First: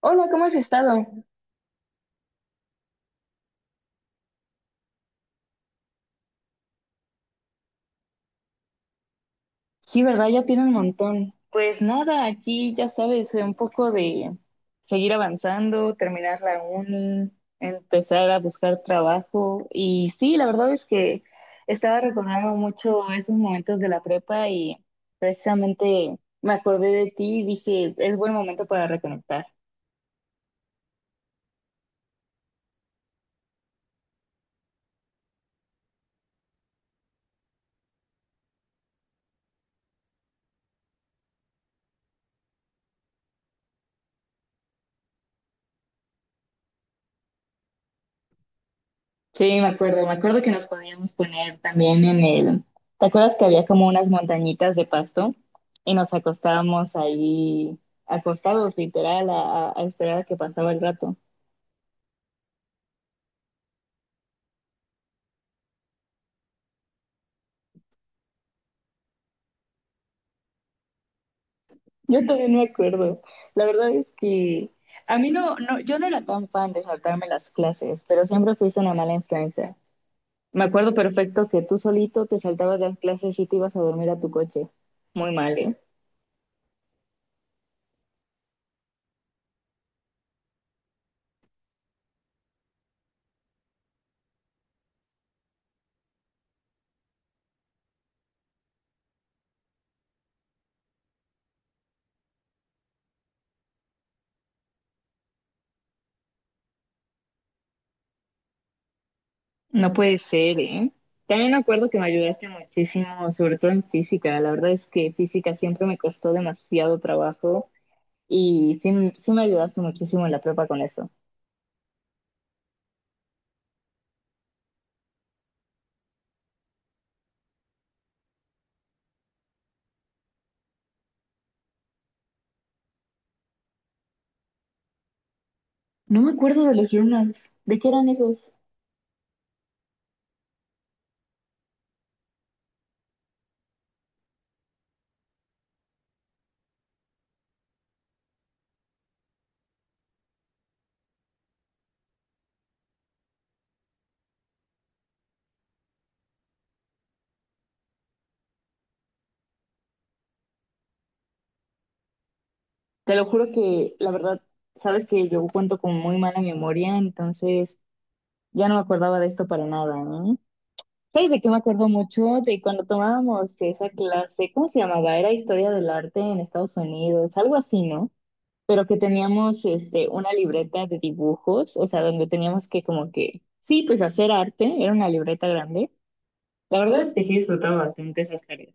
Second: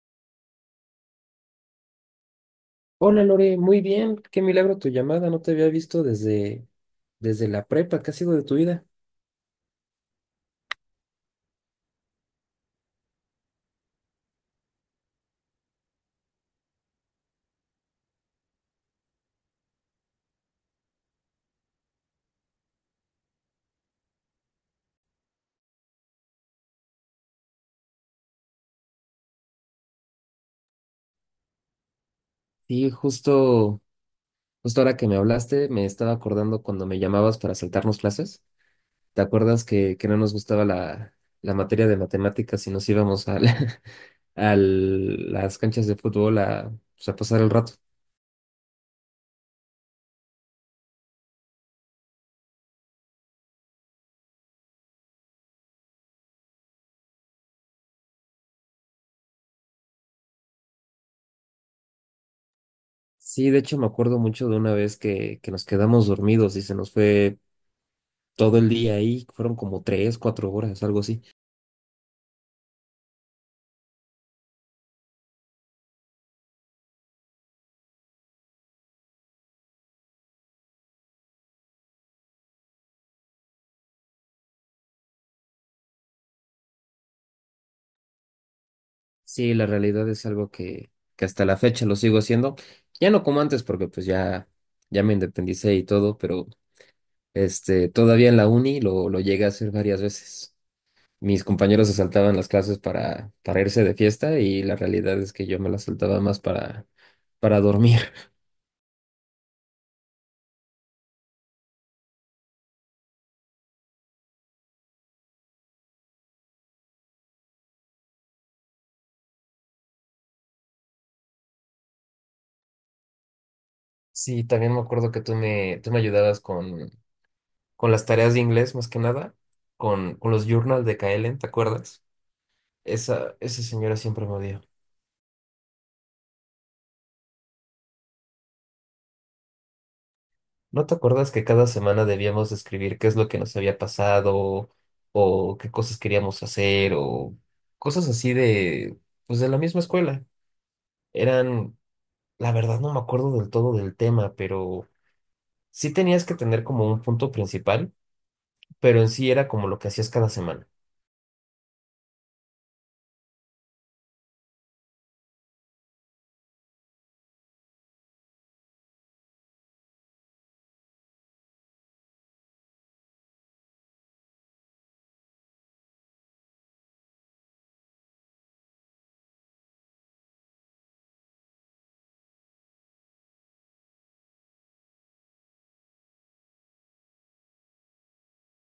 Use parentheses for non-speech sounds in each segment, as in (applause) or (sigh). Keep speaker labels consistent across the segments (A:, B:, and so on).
A: Hola, ¿cómo has estado?
B: Hola Lore, muy bien, qué milagro tu llamada, no te había visto desde la prepa, ¿qué ha sido de tu vida?
A: Sí, ¿verdad? Ya tiene un montón. Pues nada, aquí ya sabes, un poco de seguir avanzando, terminar la uni, empezar a buscar trabajo. Y sí, la verdad es que estaba recordando mucho esos momentos de la prepa y precisamente me acordé de ti y dije, es buen momento para reconectar.
B: Sí, justo ahora que me hablaste, me estaba acordando cuando me llamabas para saltarnos clases. ¿Te acuerdas que no nos gustaba la materia de matemáticas y nos íbamos a, (laughs) a las canchas de fútbol a, pues, a pasar el rato?
A: Sí, me acuerdo que nos podíamos poner también en el... ¿Te acuerdas que había como unas montañitas de pasto y nos acostábamos ahí, acostados literal, a esperar a que pasaba el rato?
B: Sí, de hecho me acuerdo mucho de una vez que nos quedamos dormidos y se nos fue todo el día ahí, fueron como tres, cuatro horas, algo así.
A: Yo también me acuerdo. La verdad es que a mí yo no era tan fan de saltarme las clases, pero siempre fuiste una mala influencia. Me acuerdo perfecto que tú solito te saltabas las clases y te ibas a dormir a tu coche. Muy mal, ¿eh?
B: Sí, la realidad es algo que hasta la fecha lo sigo haciendo. Ya no como antes, porque pues ya me independicé y todo, pero todavía en la uni lo llegué a hacer varias veces. Mis compañeros se saltaban las clases para irse de fiesta y la realidad es que yo me las saltaba más para dormir. (laughs)
A: No puede ser, ¿eh? También me acuerdo que me ayudaste muchísimo, sobre todo en física. La verdad es que física siempre me costó demasiado trabajo y sí, sí me ayudaste muchísimo en la prepa con eso.
B: Sí, también me acuerdo que tú me ayudabas con las tareas de inglés, más que nada, con los journals de Kaelen, ¿te acuerdas? Esa señora siempre me odió.
A: No me acuerdo de los journals. ¿De qué eran esos?
B: ¿No te acuerdas que cada semana debíamos escribir qué es lo que nos había pasado o qué cosas queríamos hacer o cosas así de, pues de la misma escuela? Eran, la verdad no me acuerdo del todo del tema, pero sí tenías que tener como un punto principal, pero en sí era como lo que hacías cada semana.
A: Te lo juro que, la verdad, sabes que yo cuento con muy mala memoria, entonces ya no me acordaba de esto para nada, ¿eh? ¿Sabes de qué me acuerdo mucho? De cuando tomábamos esa clase, ¿cómo se llamaba? Era historia del arte en Estados Unidos, algo así, ¿no? Pero que teníamos una libreta de dibujos, o sea, donde teníamos que como que, sí, pues hacer arte, era una libreta grande. La verdad es que sí disfrutaba bastante esas tareas.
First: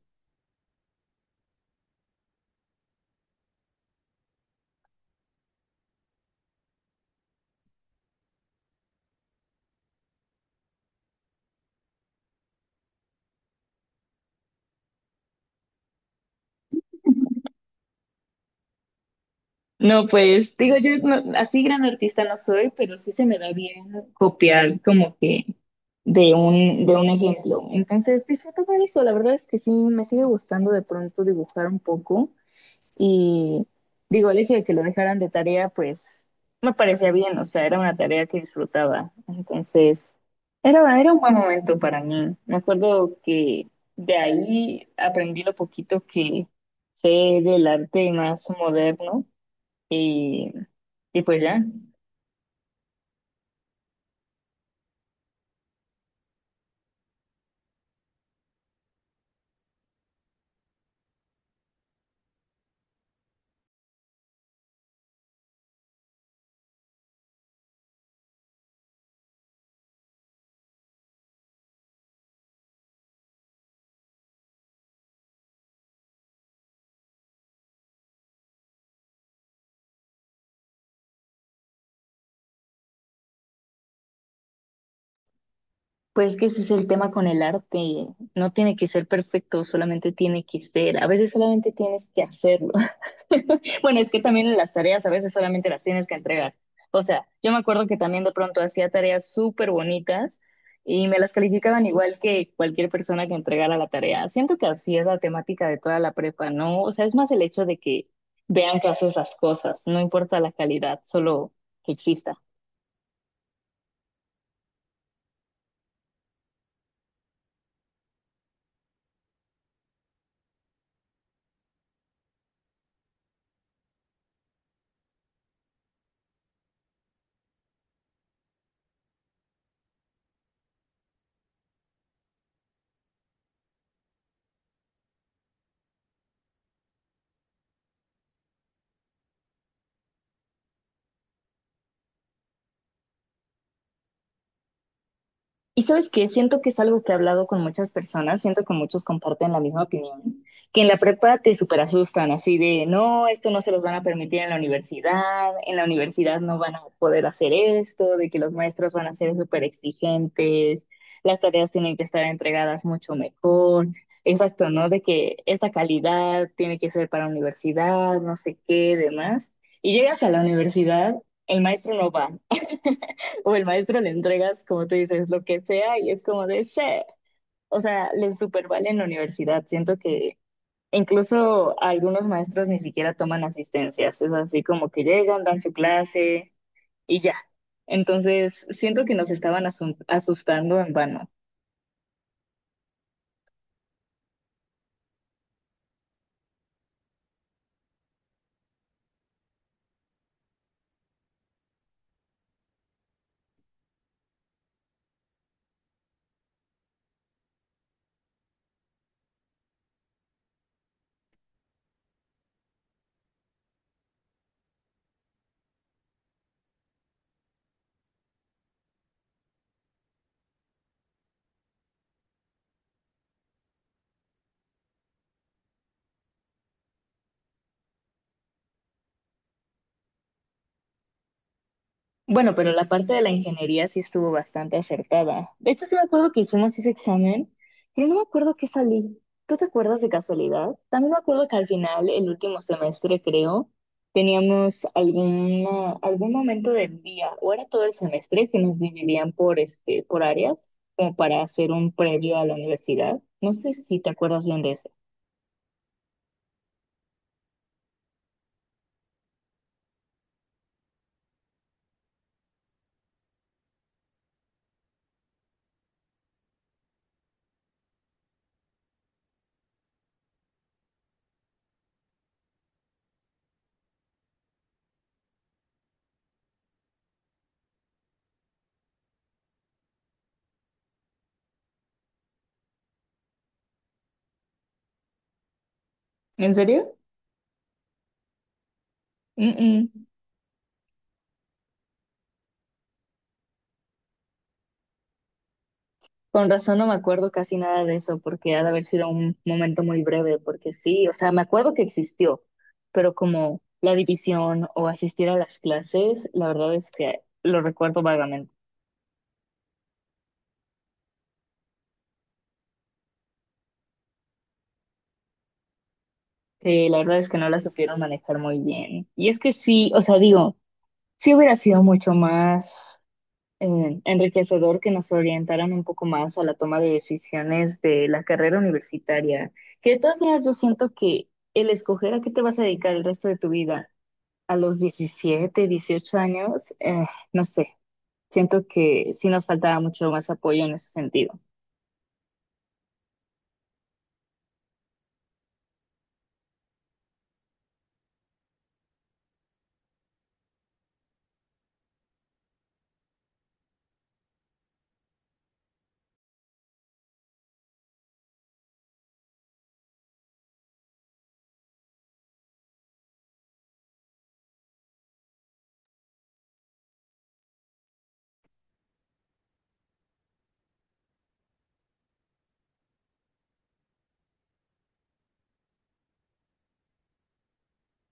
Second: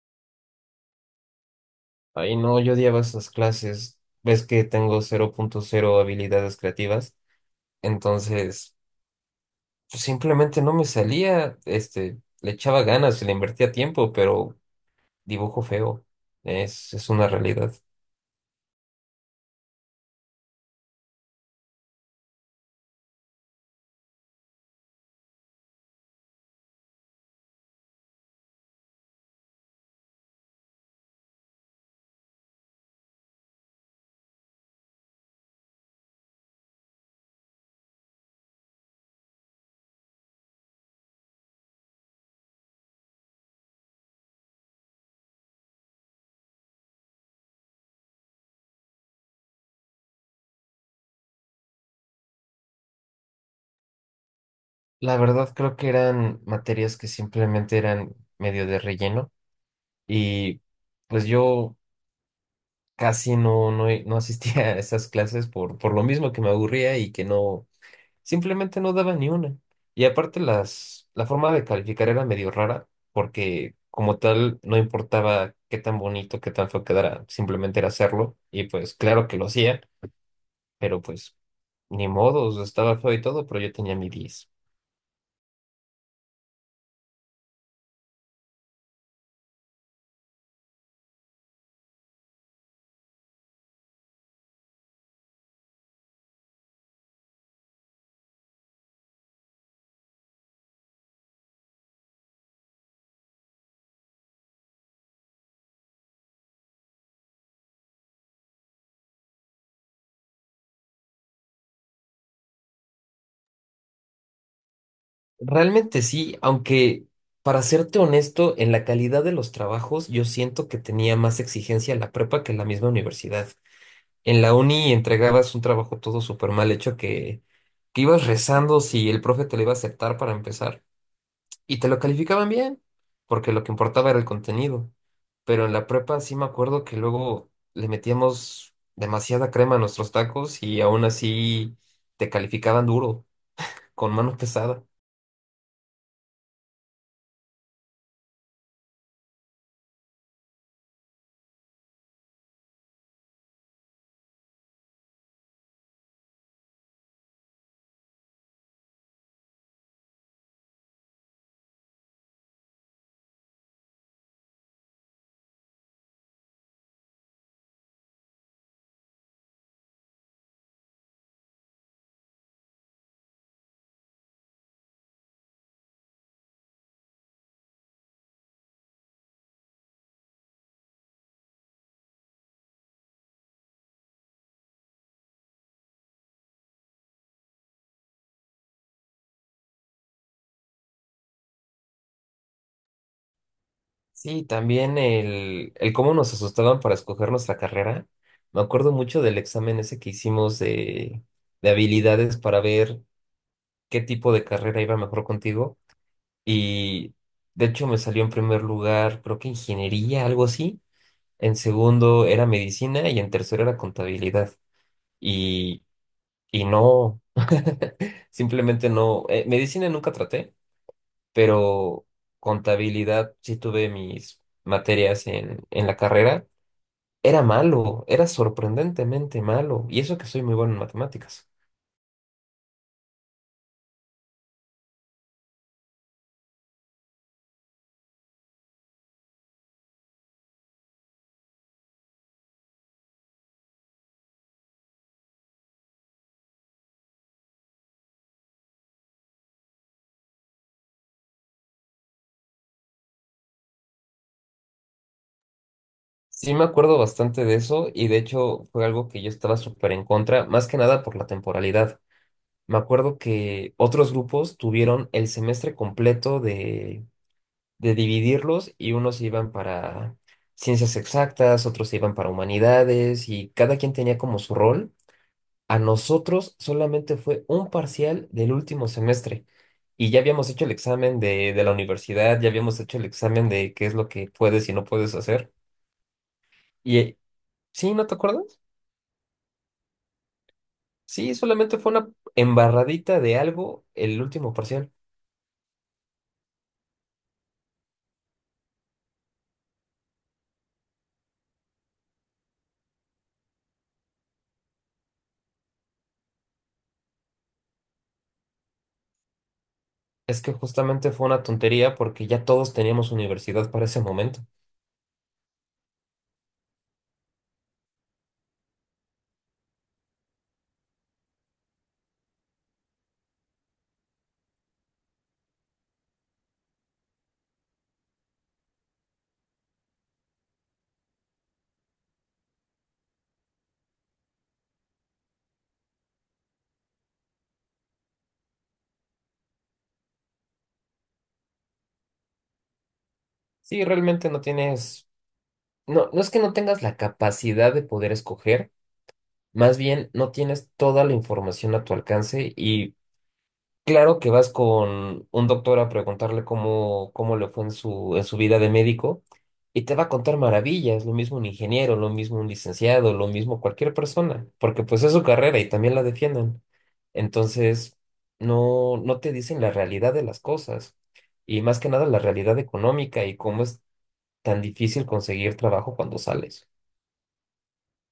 B: Ay, no, yo odiaba esas clases. Ves que tengo 0.0 habilidades creativas, entonces pues, simplemente no me salía, le echaba ganas, le invertía tiempo, pero dibujo feo. Es una realidad.
A: No, pues digo, yo no- así gran artista no soy, pero sí se me da bien copiar como que de un ejemplo. Entonces disfrutaba eso, la verdad es que sí, me sigue gustando de pronto dibujar un poco. Y digo, el hecho de que lo dejaran de tarea, pues no me parecía bien, o sea, era una tarea que disfrutaba. Entonces, era un buen momento para mí. Me acuerdo que de ahí aprendí lo poquito que sé del arte más moderno y, y pues ya.
B: La verdad creo que eran materias que simplemente eran medio de relleno y pues yo casi no, no, no asistía a esas clases por lo mismo que me aburría y que no, simplemente no daba ni una. Y aparte la forma de calificar era medio rara porque como tal no importaba qué tan bonito, qué tan feo quedara, simplemente era hacerlo y pues claro que lo hacía, pero pues ni modo, estaba feo y todo, pero yo tenía mi 10.
A: Pues que ese es el tema con el arte, no tiene que ser perfecto, solamente tiene que ser, a veces solamente tienes que hacerlo. (laughs) Bueno, es que también las tareas a veces solamente las tienes que entregar. O sea, yo me acuerdo que también de pronto hacía tareas súper bonitas y me las calificaban igual que cualquier persona que entregara la tarea. Siento que así es la temática de toda la prepa, ¿no? O sea, es más el hecho de que vean que haces las cosas, no importa la calidad, solo que exista.
B: Realmente sí, aunque para serte honesto, en la calidad de los trabajos yo siento que tenía más exigencia la prepa que la misma universidad. En la uni entregabas un trabajo todo súper mal hecho que ibas rezando si el profe te lo iba a aceptar para empezar y te lo calificaban bien, porque lo que importaba era el contenido. Pero en la prepa sí me acuerdo que luego le metíamos demasiada crema a nuestros tacos y aún así te calificaban duro, con mano pesada.
A: Y sabes que siento que es algo que he hablado con muchas personas, siento que muchos comparten la misma opinión, que en la prepa te super asustan, así de, no, esto no se los van a permitir en la universidad no van a poder hacer esto, de que los maestros van a ser súper exigentes, las tareas tienen que estar entregadas mucho mejor, exacto, ¿no? De que esta calidad tiene que ser para universidad, no sé qué, demás. Y llegas a la universidad, el maestro no va. (laughs) O el maestro le entregas, como tú dices, lo que sea y es como de, sé, o sea, les super vale en la universidad. Siento que incluso algunos maestros ni siquiera toman asistencias, es así como que llegan, dan su clase y ya. Entonces, siento que nos estaban asustando en vano.
B: Sí, también el cómo nos asustaban para escoger nuestra carrera. Me acuerdo mucho del examen ese que hicimos de habilidades para ver qué tipo de carrera iba mejor contigo. Y de hecho me salió en primer lugar, creo que ingeniería, algo así. En segundo era medicina y en tercero era contabilidad. Y, y no, (laughs) simplemente no. Medicina nunca traté, pero contabilidad sí tuve mis materias en la carrera. Era malo, era sorprendentemente malo, y eso que soy muy bueno en matemáticas.
A: Bueno, pero la parte de la ingeniería sí estuvo bastante acertada. De hecho, sí me acuerdo que hicimos ese examen, pero no me acuerdo qué salí. ¿Tú te acuerdas de casualidad? También me acuerdo que al final, el último semestre, creo, teníamos algún momento del día, o era todo el semestre, que nos dividían por, por áreas, como para hacer un previo a la universidad. No sé si te acuerdas bien de eso.
B: Sí me acuerdo bastante de eso, y de hecho fue algo que yo estaba súper en contra, más que nada por la temporalidad. Me acuerdo que otros grupos tuvieron el semestre completo de dividirlos, y unos iban para ciencias exactas, otros iban para humanidades, y cada quien tenía como su rol. A nosotros solamente fue un parcial del último semestre y ya habíamos hecho el examen de la universidad, ya habíamos hecho el examen de qué es lo que puedes y no puedes hacer.
A: ¿En serio?
B: Y sí, ¿no te acuerdas?
A: Mm, mm.
B: Sí, solamente fue una embarradita de algo el último parcial.
A: Con razón no me acuerdo casi nada de eso, porque ha de haber sido un momento muy breve, porque sí, o sea, me acuerdo que existió, pero como la división o asistir a las clases, la verdad es que lo recuerdo vagamente,
B: Es que justamente fue una tontería porque ya todos teníamos universidad para ese momento.
A: que la verdad es que no la supieron manejar muy bien. Y es que sí, o sea, digo, sí hubiera sido mucho más enriquecedor que nos orientaran un poco más a la toma de decisiones de la carrera universitaria, que de todas maneras yo siento que el escoger a qué te vas a dedicar el resto de tu vida, a los 17, 18 años, no sé, siento que sí nos faltaba mucho más apoyo en ese sentido.
B: Sí, realmente no tienes, no, no es que no tengas la capacidad de poder escoger, más bien no tienes toda la información a tu alcance y claro que vas con un doctor a preguntarle cómo le fue en su vida de médico y te va a contar maravillas, lo mismo un ingeniero, lo mismo un licenciado, lo mismo cualquier persona, porque pues es su carrera y también la defienden. Entonces, no, no te dicen la realidad de las cosas y más que nada la realidad económica y cómo es tan difícil conseguir trabajo cuando sales.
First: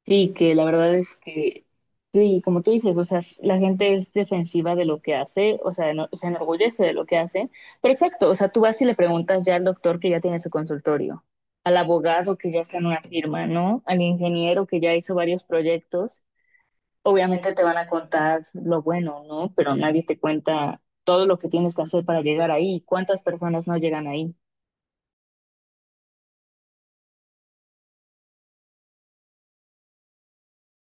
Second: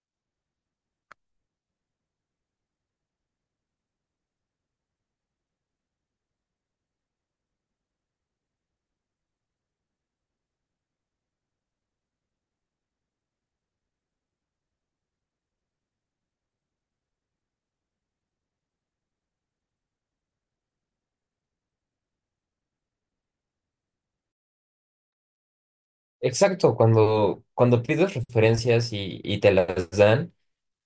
A: Sí, que la verdad es que, sí, como tú dices, o sea, la gente es defensiva de lo que hace, o sea, se enorgullece de lo que hace, pero exacto, o sea, tú vas y le preguntas ya al doctor que ya tiene su consultorio, al abogado que ya está en una firma, ¿no? Al ingeniero que ya hizo varios proyectos. Obviamente te van a contar lo bueno, ¿no? Pero nadie te cuenta todo lo que tienes que hacer para llegar ahí. ¿Cuántas personas no llegan ahí?
B: Exacto, cuando pides referencias y te las dan.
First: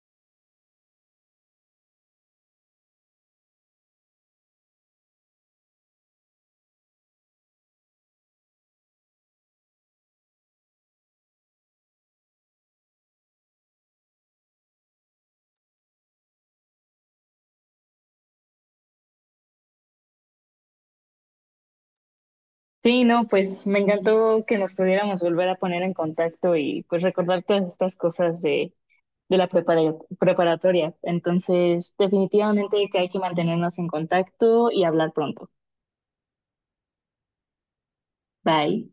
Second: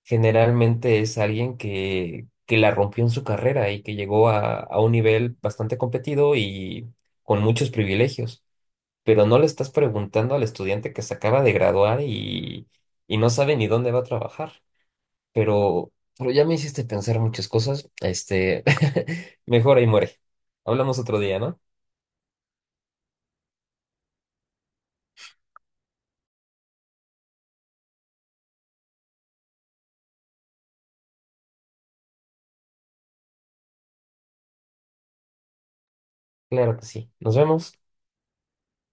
B: Generalmente es alguien que la rompió en su carrera y que llegó a un nivel bastante competido y con muchos privilegios. Pero no le estás preguntando al estudiante que se acaba de graduar y no sabe ni dónde va a trabajar. Pero, pero ya me hiciste pensar muchas cosas. (laughs) Mejor ahí muere. Hablamos otro día, ¿no?
A: Sí, no, pues me encantó que nos pudiéramos volver a poner en contacto y pues recordar todas estas cosas de, de la preparatoria. Entonces, definitivamente que hay que mantenernos en contacto y hablar pronto.
B: Claro que sí. Nos vemos.
A: Bye.